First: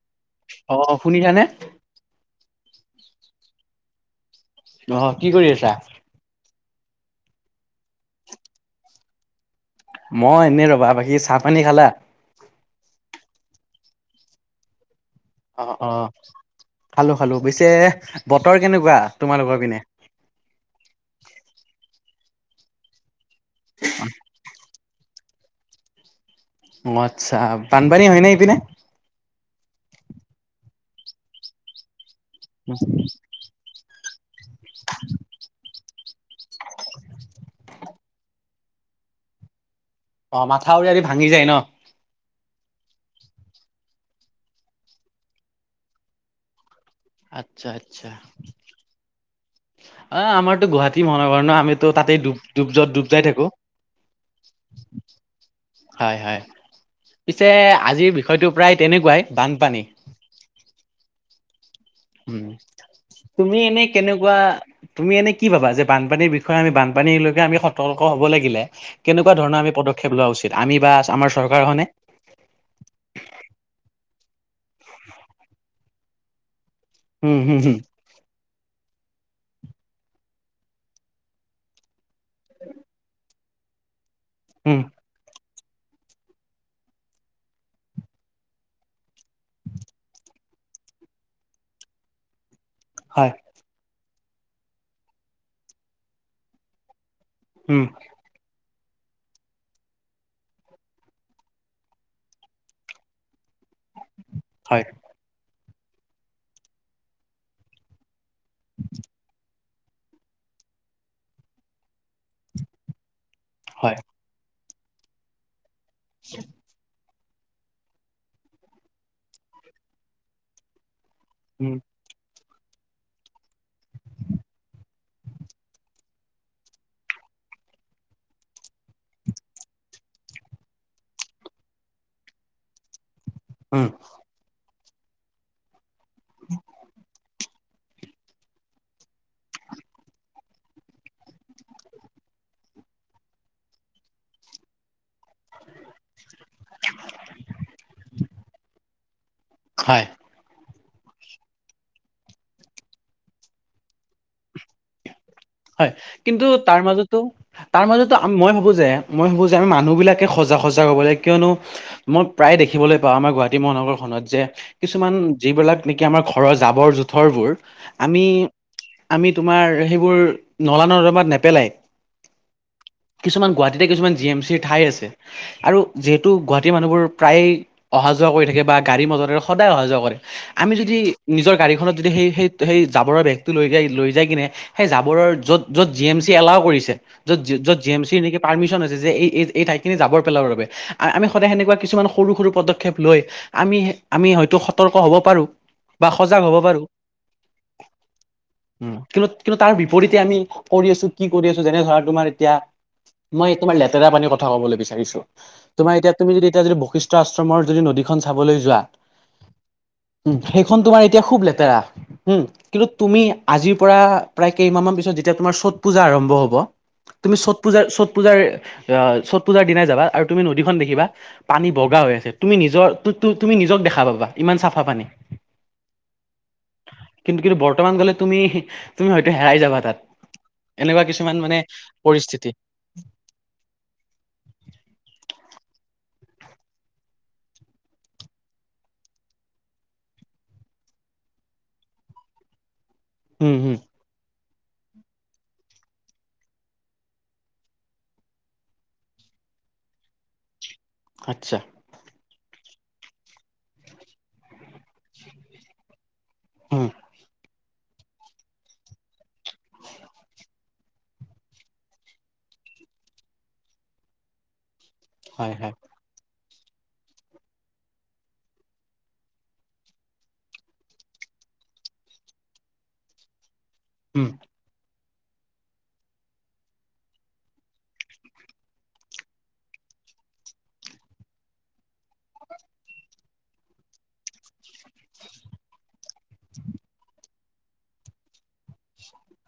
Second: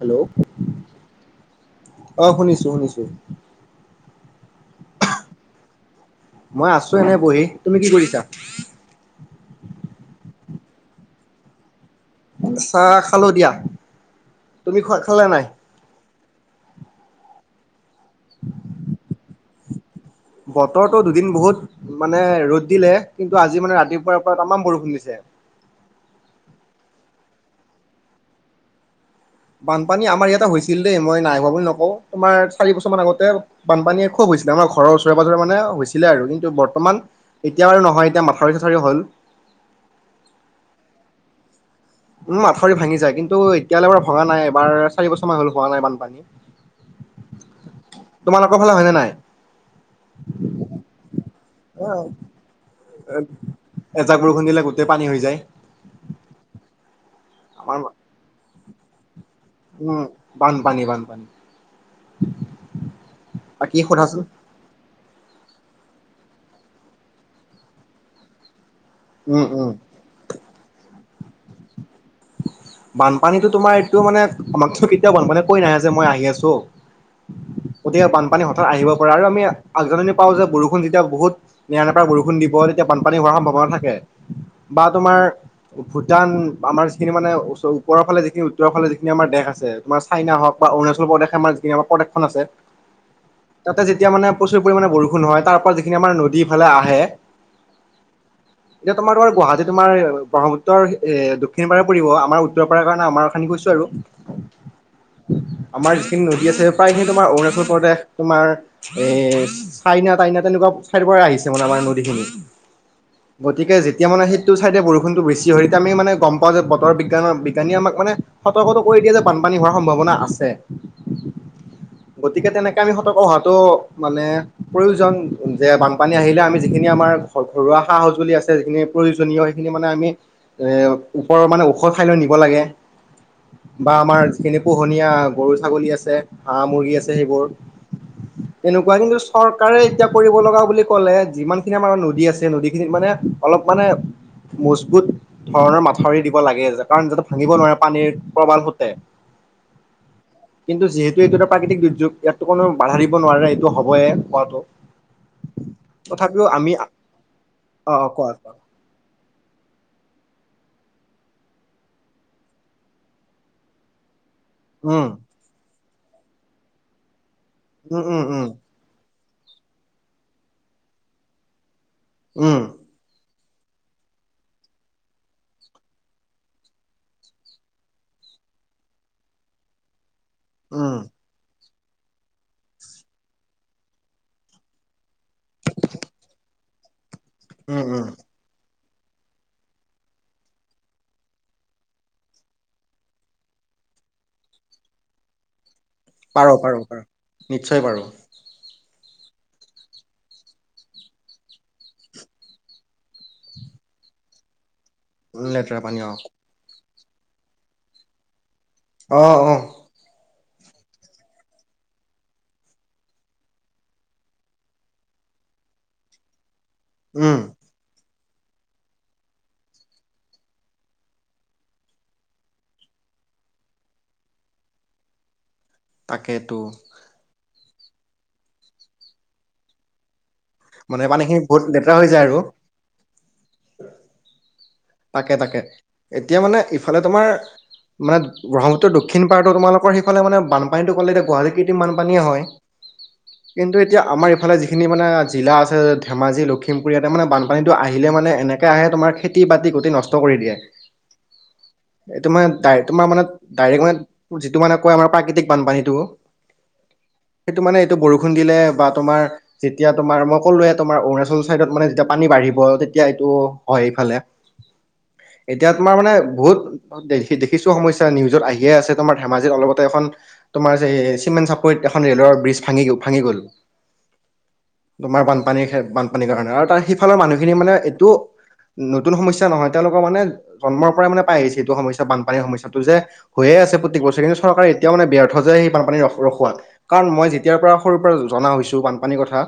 Hello অ শুনিছা নে। অ শুনিছো শুনিছো। অ কি কৰি আছা। মই আছো এনে বহি তুমি কি কৰিছা। মই এনেই ৰবা বাকী চাহ পানী খালা। চাহ খালো দিয়া তুমি খোৱা। খালা নাই? অ অ খালো খালো পিছে বতৰ কেনেকোৱা তোমালোকৰ পিনে। বতৰটো দুদিন বহুত মানে ৰ'দ দিলে কিন্তু আজি মানে ৰাতিপুৱাৰ পৰা তামাম বৰষুণ দিছে। যে অ আচ্ছা বানপানী হয় নে ইপিনে। বানপানী আমাৰ ইয়াতে হৈছিল দেই মই নাই হোৱা বুলি নকওঁ তোমাৰ চাৰি বছৰ মান আগতে বানপানীয়ে। খুব হৈছিলে আমাৰ ঘৰৰ ওচৰে পাজৰে মানে হৈছিলে আৰু কিন্তু বৰ্তমান এতিয়া আৰু নহয় এতিয়া মা [unintelligible] হ'ল অ মাথাউৰি আদি ভাঙি যায় ন। উম মাথাওৰি ভাঙি যায় কিন্তু এতিয়ালে বাৰু ভঙি নাই এবাৰ চাৰি বছৰমান হল হোৱা নাই বানপানী। আচ্ছা আচ্ছা তোমালোকৰ ফালে হয়নে নাই? অ আমাৰতো গুৱাহাটী মহানগৰ ন। আমিতো তাতেই ড ডুব ডুব যাই থাকো। এজাক বৰষুণ দিলে গোটেই পানী হৈ যায় হয় হয় পিছে আমাৰ আজিৰ বিষয়টো প্ৰায় তেনেকোৱাই। উম বান্ধপানী বান্ধপানী। উম তুমি বাকী এনে সোধাচোন কেনেকোৱা তুমি এনে। কি ভাবা যে বানপানীৰ বিষয়ে আমি বানপানীলৈকে আমি সতৰ্ক হ'ব লাগিলে। কেনেকোৱা উম, ধৰণৰ উম। আমি পদক্ষেপ লোৱা উচিত আমি বা আমাৰ চৰকাৰখনে। বানপানীতটো তোমাৰ এইটো মানে আমাকতো কেতিয়াও বানপানীয়ে কৈ নাহে যে মই আহি আছো। উম হম হম। বান পানী হঠাত আহিব পাৰে আৰু আমি আগজানি পাওঁ যে বৰষুণ যেতিয়া বহুত নেৰা নেপৰা বৰষুণ দিব তেতিয়া বানপানী সম্ভাৱনা থাকে উম, বা তোমাৰ ভূটান আমাৰ। যিখিনি মানে উপৰ যিখিনি উত্তৰ ফালে যিখি আমাৰ দেশ আছে তোমাৰ চাইনা হক বা অৰুণাচল প্ৰদেশ আম যিখিনি। খন আছে হয়, তাতে যেতিয়া মানে প্ৰচুৰ পৰিমাণে বৰষুণ হয় তাৰপ যিখিনি আমাৰ নদী ইফালে আহে উম এতিয়া তোমাৰ তোমাৰ গুৱাহাটী তোমাৰ ব্ৰহ্মপুত্ৰৰ এ [unintelligible] পৰিব আমাৰ উত্তৰ পাৰে কাৰণে আমাৰ উত্তৰ খিনি কৈছো আৰু হয়, আমাৰ যিখিনি নদী আছে প্ৰায়খিনি তোমাৰ অৰুণাচল প্ৰদেশ তোমাৰ এই চাইনা তাইনা তেনেকুৱা ঠাইপৰা আহিছে মানে আমাৰ নদীখিনিত গতিকে হয়, যেতিয়া মানে সেই। সেইটো চাইদে বৰষু বেছি হয় এতিয়া আমি মানে গম। পাওঁ যে বতৰ বিজ্ঞানৰ বিজ্ঞানীয়ে আমাক মানে সতৰ্কতা কৰি দিয়ে যে বানপানী হোৱাৰ সম্ভাৱনা আছে। উম গতিকে তেনেকৈ আমি সতৰ্ক হোৱাটো মানে প্ৰয়োজন যে বানপানী আহিলে আমি যিখিনি আমাৰ ঘৰুৱা সা সঁজুলি আছে যিখিনি প্ৰয়োজনীয় সেইখিনি মানে আমি এ ওপৰৰ মানে ঔষধ খাই লৈ নিব লাগে উম, বা আমাৰ যিখিনি পোহনীয়া গৰু ছাগলী আছে হাঁ মুৰ্গী আছে সেইবোৰ এনেকুৱা কিন্তু চৰকাৰে এতিয়া কৰিব লগা বুলি ক'লে যিমান খিনি আমাৰ নদী আছে নদী খিনিত মানে অলপ মানে মজবুত ধৰণৰ মাত প্ৰবণ হতে হয় কিন্তু যিহেতু এইটো এটা প্ৰাকৃতিক দুৰ্যোগ ইয়াতো কোনো বাধা দিব নোৱাৰে এইটো হবয়ে হোৱাটো। হয় তথাপিও কিন্তু আমি তাৰ মাজতো তাৰ অ মাজতো কোৱা মই কোৱা ভাবো যে মই ভাবো যে আমি মানুহ বিলাক। সজা সজা হব লাগে কিয়নো মই প্ৰায় দেখিবলৈ পাওঁ আমাৰ গুৱাহাটী মহানগৰ খনত যে উম কিছুমান যিবিলাক নেকি আমাৰ ঘৰৰ জাবৰ জোথৰ বোৰ উম উম উম আমি তোমাৰ সেইবোৰ নলা ন দমাত নেপেলাই উম কিছুমান গুৱাহাটীতে কিছুমান জি এম চিৰ ঠাই আছে আৰু যিহেতু গুৱাহাটীৰ মানুহবোৰ প্ৰায়ে অহা যোৱা অহা যোৱা কৰি থাকে বা গাড়ী মাজে সদায় অহা যোৱা কৰে আমি উম যদি নিজৰ গাড়ীখনত যদি সেই সেই সেই জাবৰৰ বেগটো লৈ যাই লৈ যাই কিনে সেই জাবৰৰ য'ত য'ত জি এম চি এলাও কৰিছে য'ত উম যত জি এম উম চি নেকি পাৰ্মিশন আছে যে এই এই ঠাই খিনি যাবৰ পেলাব বাবে আমি সদায় সেনেুৱা কিছুমান সৰু সৰু পদক্ষেপ লৈ আমি আমি হয়তো সতৰ্ক হ'ব পাৰোঁ। বা সজাগ পাৰ হ'ব পাৰ পাৰোঁ পাৰ নিশ্চয় পাৰ। উ কিন্তু কিন্তু তাৰ বিপৰীতে এতিয়া আমি কৰি আছো কি কৰি আছোঁ যেনে ধৰা তোমাৰ এতিয়া মই তোমাৰ লেতেৰা পানীৰ কথা ক'বলৈ বিছাৰো উম, লেতেৰা তোমাৰ পানী অ এতিয়া তুমি যদি এতিয়া যদি বৈশিষ্ট আশ্ৰমৰ যদি নদীখন চাবলৈ অহ -অহ- উ সেইখন তোমাৰ এতিয়া খুব লেতেৰা, হম কিন্তু তুমি আজিৰ পৰা প্ৰায় কেইমাহ মান পিছত যেতিয়া তোমাৰ চত পূজা আৰম্ভ হব, তুমি উম চত পূজাৰ পূজাৰ অ চত পূজাৰ দিনাই যাবা আৰু তুমি নদীখন দেখিবা পানী বগা হৈ আছে তুমি নিজৰ তুমি নিজক দেখা পাবা ইমান চাফা পানী। তাকেতো কিন্তু কিন্তু বৰ্তমান গ'লে তুমি তুমি হয়তো হেৰাই যাবা তাত। এনেকুৱা মানে পানীখিনি কিছুমান মানে বহুত লেতেৰা হৈ যায় আৰু পৰিস্থিতি। তাকে তাকে এতিয়া মানে ইফালে তোমাৰ। মানে ব্ৰহ্মপুত্ৰৰ দক্ষিণ পাৰে তোমালোকৰ সেইফোনে বানপানীটো ক'লে এতিয়া গুৱাহাটী কৃতিৰ্ম বানপানীয়ে হয়। উম উম কিন্তু এতিয়া আমাৰ ইফালে যি। খিনি মানে জিলা আছে ধেমাজি, লখিমপুৰ, ইয়াতে মানে বানপানীটো আহিলে মানে এনেকৈ আহে তোমাৰ খেতি -বাতি নষ্ট কৰি দিয়ে। আচ্ছা। এইটো মানে তোমাৰ মানে ডাইৰেক্ট মানে যিটো মানে কয় আমাৰ প্ৰাকৃতিক বানপানীটো। উম! সেইটো মানে এইটো বৰষুণ দিলে বা তোমাৰ যেতিয়া তোমাৰ মই কলোয়ে তোমাৰ অৰুণাচল চাইডত মানে যেতিয়া পানী বাঢ়ে বাঢ়িব তেতিয়া এইটো হয় এইফালে। হয় এতিয়া হয় তোমাৰ মানে বহুত দেখিছো সমস্যা নিউজত আহিয়ে আছে তোমাৰ ধেমাজিত অলপতে এখন তোমাৰ যে চিমে চা এখন ৰেলৰ বিজ ভাঙি ভাঙি গ'ল। উম! তোমাৰ বানপানীৰ বানপানীৰ কাৰণে আৰু তাৰ সিফালৰ মানুহখিনি মানে এইটো নতুন সমস্যা। নহয় তেওঁলোকৰ মানে জন্মৰ পৰা মানে পাই আহিছে এইটো সমস্যা বানপানীৰ সমস্যাটো, যে হৈয়ে আছে প্ৰতি বছৰে কিন্তু চৰকাৰে এতিয়াও মানে ব্যৰ্থ যোয় সেই বানপানীখ ৰখাত কাৰণ মই যেতিয় পৰা সৰুৰ পৰা জনা হৈছো বানপানীৰ কথা।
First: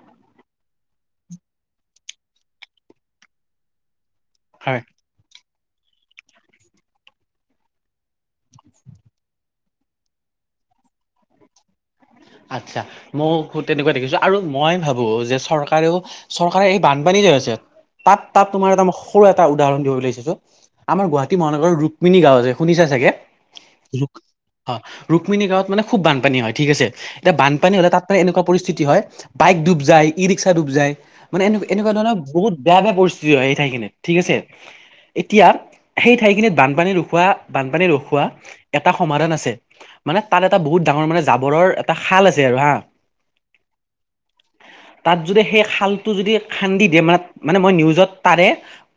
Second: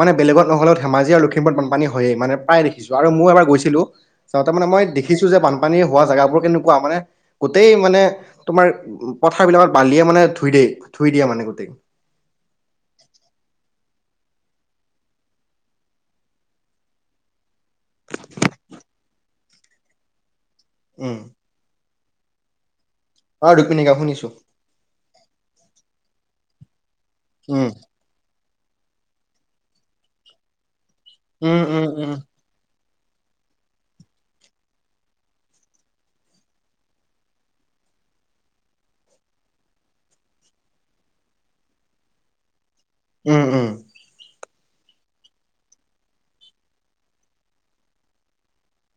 মানে বেলেগত নহলেও ধেমাজি আৰু লখিমপুৰত বানপানী হয়য়ে মানে প্ৰায় দেখিছো আৰু মই এবাৰ গৈছিলোঁ। চাওতে মে হয় মই দেখিছোঁ যে বানপ পানী হোৱা জেগাবোৰ কেনেকুৱা মানে গোটেই মানে তোমাৰ পথাৰ বিলাকত বালিয়ে মানে ধুই দিয় ধুই দিয়ে মানে গোটেই। আচ্ছা মইও তেনেকুৱা দেখিছো আৰু মই ভাবোঁ যে চৰকাৰেও চৰকাৰে এই বানপানী যে আছে তাত তাত তোমাৰ এটা মই সৰু এটা উদাহৰণ দিব বিল আহিছো আমাৰ উম গুৱাহাটী মহানগৰ ৰুক্মিণী গাঁও যে শুনিছা চাগে, অ ৰুক্মিণী কোৱা শুনিছোঁ ৰুক্মিণী গাঁৱত মানে খুব বানপানী হয় ঠিক আছে। এতিয়া উম বানপানী হ'লে তাত ম এনেকুৱা পৰিস্থিতি হয় বাইক ডুব যায়, ই ৰিক্সা ডুব যায়। মানে এনে উম, উম, এনেকুৱা উম, ধৰণৰ বহুত বেয়া বেয়া পৰিস্থিতি হয় এই ঠাইখিনিত ঠিক আছে এতিয়া সেই ঠাইখিনিত বানপানী ৰখোৱা বানপানী ৰখোৱা এটা সমাধান আছে মানে তাত এটা বহুত ডাঙৰ মানে জাবৰৰ এটা খাল আছে আৰু হা। উম! উম! তাত যদি সেই খালটো যদি খান্দি দিয়ে মানে মানে মই নিউজত তাৰে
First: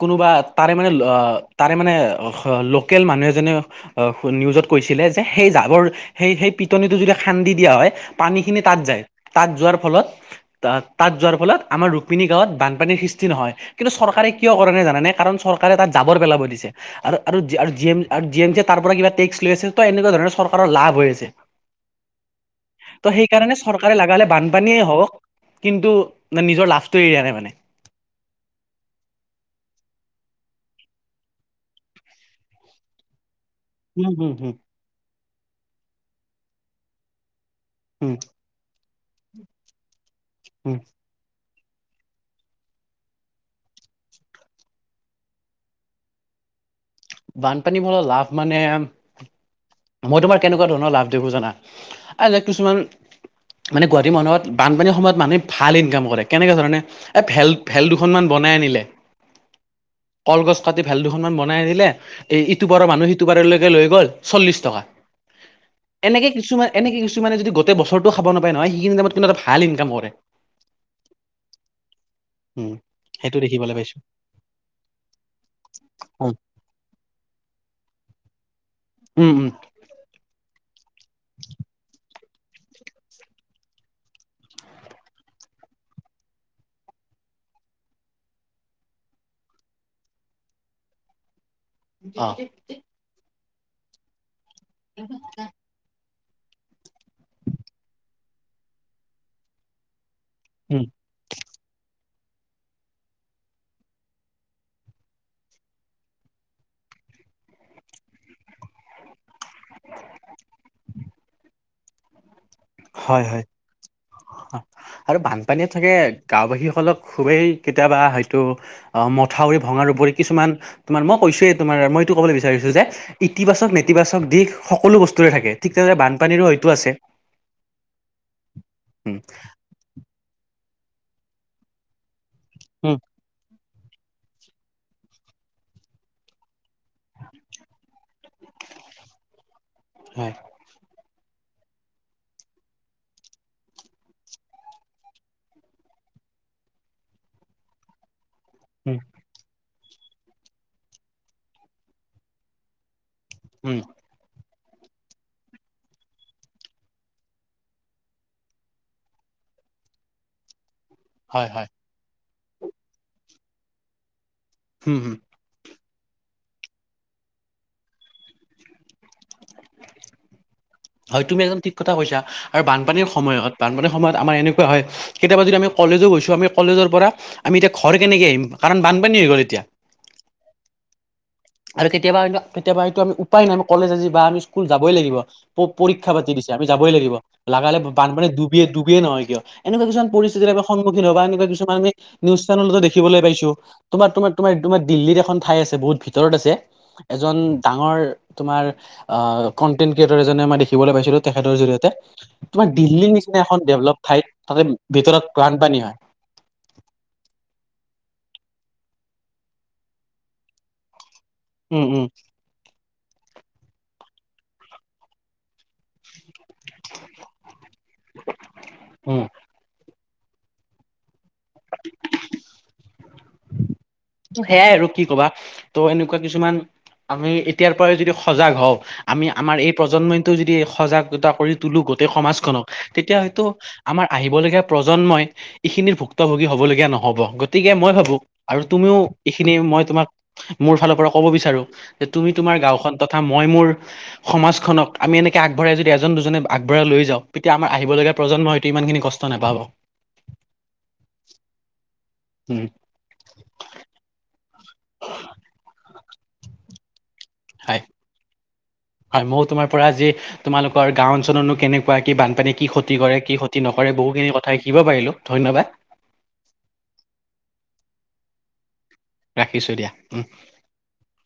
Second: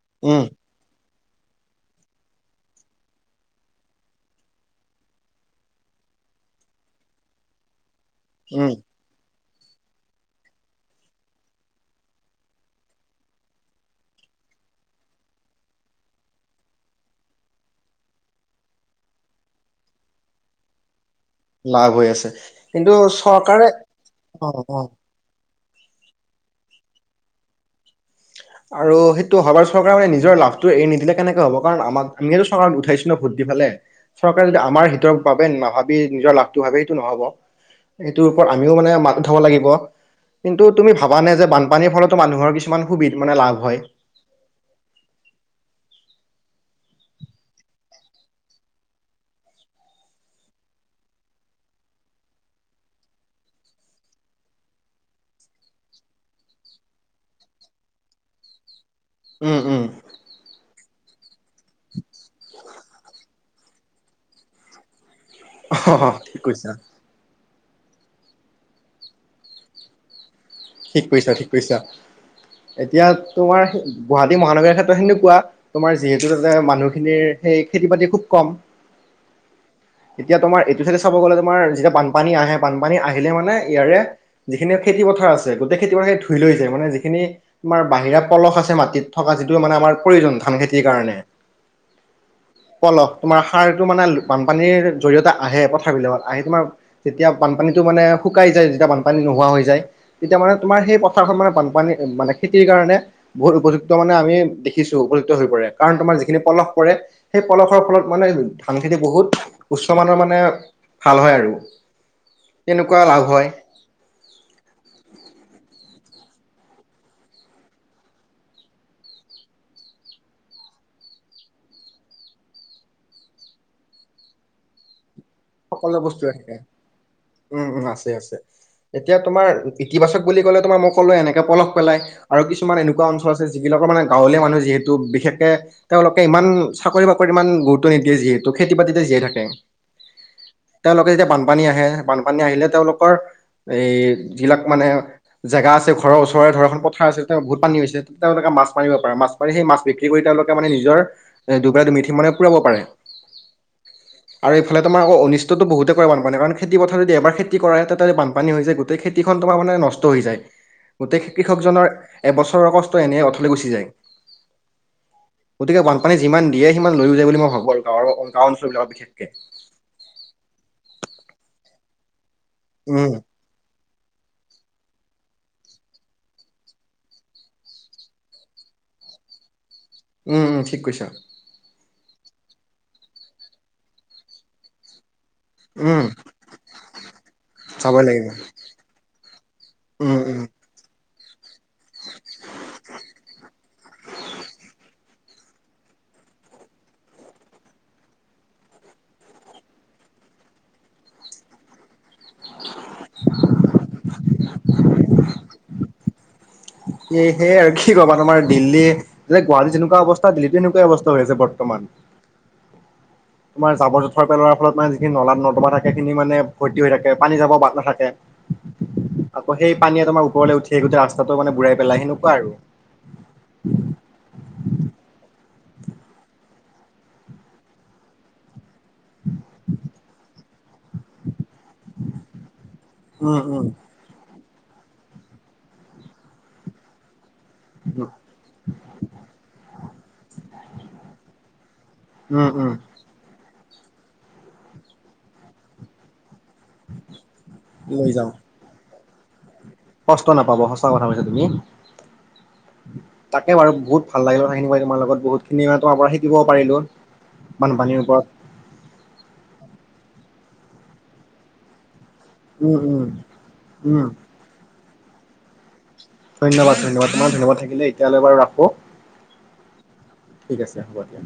কোনোবা উম, তাৰে মানে অ তাৰে মানে লোকেল মানুহ এজনে নিউজত কৈছিলে যে সেই জাবৰ সেই সেই পিটনিটো যদি খান্দি দিয়া হয় পানীখিনি উম, তাত যায়। তাত যোৱাৰ ফলত তাত যোৱাৰ ফলত আমাৰ ৰুক্মিণী গাঁৱত বানপানীৰ সৃষ্টি নহয় কিন্তু চৰকাৰে কিয় কৰে নাই জান নাই কাৰণ চৰকাৰে তাত জাবৰ পেলাব দিছে আৰু আৰু জি এম চ তাৰ পৰা কিবা লৈ আছে এনেকুৱ ধৰণৰ চৰকাৰৰ লাভ হৈ আছে। লাভ হৈ আছে। কিন্তু ত' সেইকাৰণে চৰকাৰে লগালে অ', বানপানীয়ে অ'। হওঁক কিন্তু নিজৰ লাভটো এৰি দিয়া নাই মানে। আৰু সেইটো সবাৰ চৰকাৰ মানে নিজৰ লাভটো এৰি নিদিলে, কেনেকে হব কাৰণ আমিয়ে চৰকাৰক উঠাইছো ভুট। সেইফালে, উম, হুম, চৰকাৰে হুম, যদি আমাৰ [unintelligible] বাবে নাভাবি নিজৰ লাভটো ভাবে সেইটো নহ'ব। হুম, সেইটোৰ ওপৰত আমিও মানে, মাত উঠাব লাগিব। কিন্তু, হুম, তুমি ভাবা নে যে বানপানী পানীৰ ফলতো মানুহৰ কিছুমান সুবিধা মানে, লাভ হয়। বানপানী [unintelligible] লাভ মানে মই তোমাৰ কেনেকুৱা ধৰণৰ লাভ দিব জানা এনে, কিছুমান মানে, গুৱাহাটী মানুহত বানপানীৰ সময়ত মানুহে ভাল ইনকাম কৰে, কেনেকে ধৰণে, এ, ভেল, ভেল দুখনমান বনাই বনাই আনিলে উম, উম, কল গছ কাটি ভেল দুখন মান বনাই আনিলে। এই ইটোপাৰৰ মানুহ সিটোপাৰলৈকে লৈ গ'ল চল্লিশ টকা। অ', এনেকে ঠিক কৈছা, কিছুমান এনেকে কিছুমানে যদি গোটেই বছৰটোও খাব নাপায় নহয়। সেইখিনি টাইমত কিন্তু এটা ভাল ইনকাম কৰে। ঠিক কৰিছা ঠিক কৰিছা। উম, এতিয়া সেইটো তোমাৰ দেখিবলৈ পাইছো গুৱাহাটী মহানগৰ ক্ষেত্ৰত সেনেকুৱা তোমাৰ যিহেতু উম, তাতে মানুহ সেইপিনে খেতি বাতি খুব কম উম, উম, এতিয়া তোমাৰ। পিছতে চাব গ'লে তোমাৰ যেতিয়া বানপানী আহে, বানপানী আহিলে মানে ইয়াৰে যিখিনিয় খেতি পথাৰ আছে। গোটেই খেতি পথাৰ‌ ধুই লৈ যায়। মানে, যিখিনি তোমাৰ বাহিৰা পলস আছে। মাটিত থকা যিটো মানে, আমাৰ প্ৰয়োজন থাকে। ধান খেতিৰ কাৰণে। অ'! পথাৰটো মানে, বানপানীৰ জৰিয়তে আহে, পথাৰবিলাকত। আহি তোমাৰ, যেতিয়া বানপানীটো মানে, শুকাই যায়। যেতিয়া, বানপানী নোহোৱা হৈ যায়। তেতিয়া মানে, উম। তোমাৰ সেই পথাৰখন মানে, বানপানীৰ মানে, খেতিৰ কাৰণে, বহুত উপযুক্ত মানে, আমি দেখিছোঁ, উপযুক্ত হৈ পৰে। কাৰণ, তোমাৰ যিখিনি পলশ পৰে সেই পলসৰ ফলত মানে ধান খেতি বহুত। উচ্চ মানৰ মানে ভাল হয় আৰু। তেনেকুৱা লাভ হয় হয়। আৰু বানপানীত থাকে গাঁওবাসীসকলক খুবেই কেতিয়াবা হয়তো মথাউৰি ভঙাৰ। [unintelligible] কিছুমান তোমাৰ মই কৈছোয়ে তোমাৰ মই এইটো ক'বলৈ বিচাৰিছোঁ যে ইতিবাচক নেতিবাচক দিশ সকলো বস্তু। এইটোৱে থাকে ঠিক তেনেকে সকলো বস্তুৰে বানপানীৰো থাকে হয়তো আছে। উম উম আছে আছে এতিয়া উম তোমাৰ ইতিবাচক বুলি কলে তোমাৰ মই কলো এনেকে পলস পেলাই। আৰু কিছুমান উম এনেকুৱা অঞ্চল আছে যে। যিবিলাকৰ মানে গাঁৱলীয়া মানুহ যিহেতু, বিশেষকে তেওঁলোকে ইমান চাকৰি বাকৰিত ইমান গুৰুত্ব নিদিয়। যিহেতু খেতি বাতিতে জীয়াই থাকে। হয় তেওঁলোকে যেতিয়া বানপানী আহে বানপানী আহিলে তেওঁলোকৰ। এই যিলাক মানে জেগা আছে ঘৰৰ ওচৰৰে ধৰা এখন পথাৰ আছে তেওঁ বহুত পানী হৈছে। তেওঁলোকে মাছ মাৰিব উম পাৰে মাছ মাৰি সেই মাছ। বিক্ৰী কৰি তেওঁলোকে মানে নিজৰ এ দুবেলা দুমুঠি মানে পুৰাব পাৰে। উম। আৰু এইফালে তোমাৰ। অনিষ্টটো বহুতে কৰে বানপানী কাৰণ খেতি পথাৰ যদি এবাৰ খেতি কৰে, তাতে বানপানী হৈ যায় গোটেই খেতিখন তোমাৰ নষ্ট। [unintelligible] গোটেই হয় হয় কৃষকজনৰ এবছৰৰ কষ্ট এনে অথলে গুচি যায়। হুম হুম। গতিকে বানপানী যিমান দিয়ে সিমান লৈ যায়, বুলি মই ভাবোঁ আৰু গাঁৱৰ গাঁও অঞ্চলবিলাক বিশেষকে। হয় তুমি একদম ঠিক কথা কৈছা। আৰু বানপানীৰ উম, সময়ত বানপানীৰ। সময়ত আমাৰ এনেকুৱা হয়, কেতিয়াবা যদি আমি কলেজো গৈছোঁ আমি কলেজৰ পৰা আমি এতিয়া ঘৰ কেনেকে আহিম কাৰণ। [unintelligible] বানপানী হৈ গ'ল এতিয়া। উম উম ঠিক কৈছা। আৰু কেতিয়াবা কেতিয়াবা এইটো আমি উপায় নাই কলেজ আজি বা আমি স্কুল যাবই লাগিব। উম, পৰীক্ষা পাতি দিছে আমি যাবই লাগিব, লাগিলে চাবই লাগিব। বানপানী ডুবিয়ে ডুবিয়ে নহয় কিয় এনেকুৱা কিছুমান উম, উম, পৰিস্থিতি। [unintelligible] সন্মুখিত কাৰণে। কিছুমান আমি নিউজ চেনেলতে দেখিবলৈ পাইছোঁ। তোমাৰ তোমাৰ তোমাৰ তোমাৰ‌ দিল্লীত এখন ঠাই আছে বহুত ভিতৰত। [unintelligible] ভিতৰত আছে এজন ডাঙৰ তোমাৰ আহ কন্টেন্ট ক্ৰিয়েটৰ এজনে আম দেখিবলৈ পাইছিলো তেখেতৰ জৰিয়তে তোমাৰ দিল্লীৰ নিচিনা এখন ডেভেলপ ঠাইত তাতে ভিতৰত বানপানী হয় স সে আৰু কি ক'বা তুমাৰ দিল্লী গুৱাহাটীত যেনেকুৱা অৱস্থা দিল্লীটো এনেকুৱা অৱস্থা। [unintelligible] হৈছে বৰ্তমান উম উম তোমাৰ জাবৰ, জোথৰ পেলোৱাৰ ফলত মানে যিখিনি নলাত নৰ্দমা থাকে খিনি মানে ভৰ্তি হৈ থাকে পানী জাবৰ বাট নাথাকে উম আকৌ সেই [unintelligible] পানীয়ে তোমাৰ ওপৰলৈ উঠি আহি গোটতে ৰাস্তাটো মানে বুঢ়াই পেলাই সেনেকুৱা আৰু টো সেয়াই আৰু কি কবা ত' এনেকুৱা কিছুমান আমি এতিয়াৰ পৰাই যদি সজাগ হওঁ [unintelligible] আমি আমাৰ এই প্ৰজন্মইটো যদি সজাগতা কৰি তলো গোটেই সমাজখনক তেতিয়া উম, হয়তো উম, আমাৰ আহিবলগীয়া প্ৰজন্মই এইখিনিৰ ভুক্তভোগী হব লগীয়া নহব। গতিকে মই উম, ভাবো আৰু তুমিও এইখিনি মই তোমাক মোৰ ফালৰ পৰা কব বিচাৰো যে তুমি উম, তোমাৰ উম, গাঁওখন তথা মই মোৰ সমাজখনক আমি এনেকে আগবঢ়াই যদি এজন দুজনে। আগবঢ়াই লৈ যাওঁ তেতিয়া আমাৰ লৈ আহিবলগীয়া যাওঁ প্ৰজন্মই হয়তো ইমানখিনি কষ্ট নাপাব। কষ্ট নাপাব সঁচা কথা কৈছা তুমি। উম তাকে বাৰু বহুত ভাল লাগিল ত সেইখিনি তোমাৰ লগত বহুত খিনি ম তোমাৰ পৰা শিকিব পাৰিলো। হয় হয় মই তোমাৰ পৰা আজি তোমালোকৰ গাও অঞ্চলনো কেনেকা [unintelligible] কি বানপানী কি উম ক্ষতি উম কৰে কি ক্ষতি নকৰে উম বহুখিনি কথা শিকিব পাৰিলো ধন্যবাদ ধন্যবাদ ধন্যবাদ তোমাৰ ধন্যবাদ থাকিলে এতিয়ালৈ বাৰু ৰাখো ৰাখিছোঁ দিয়া উম। ঠিক আছে হ'ব দিয়া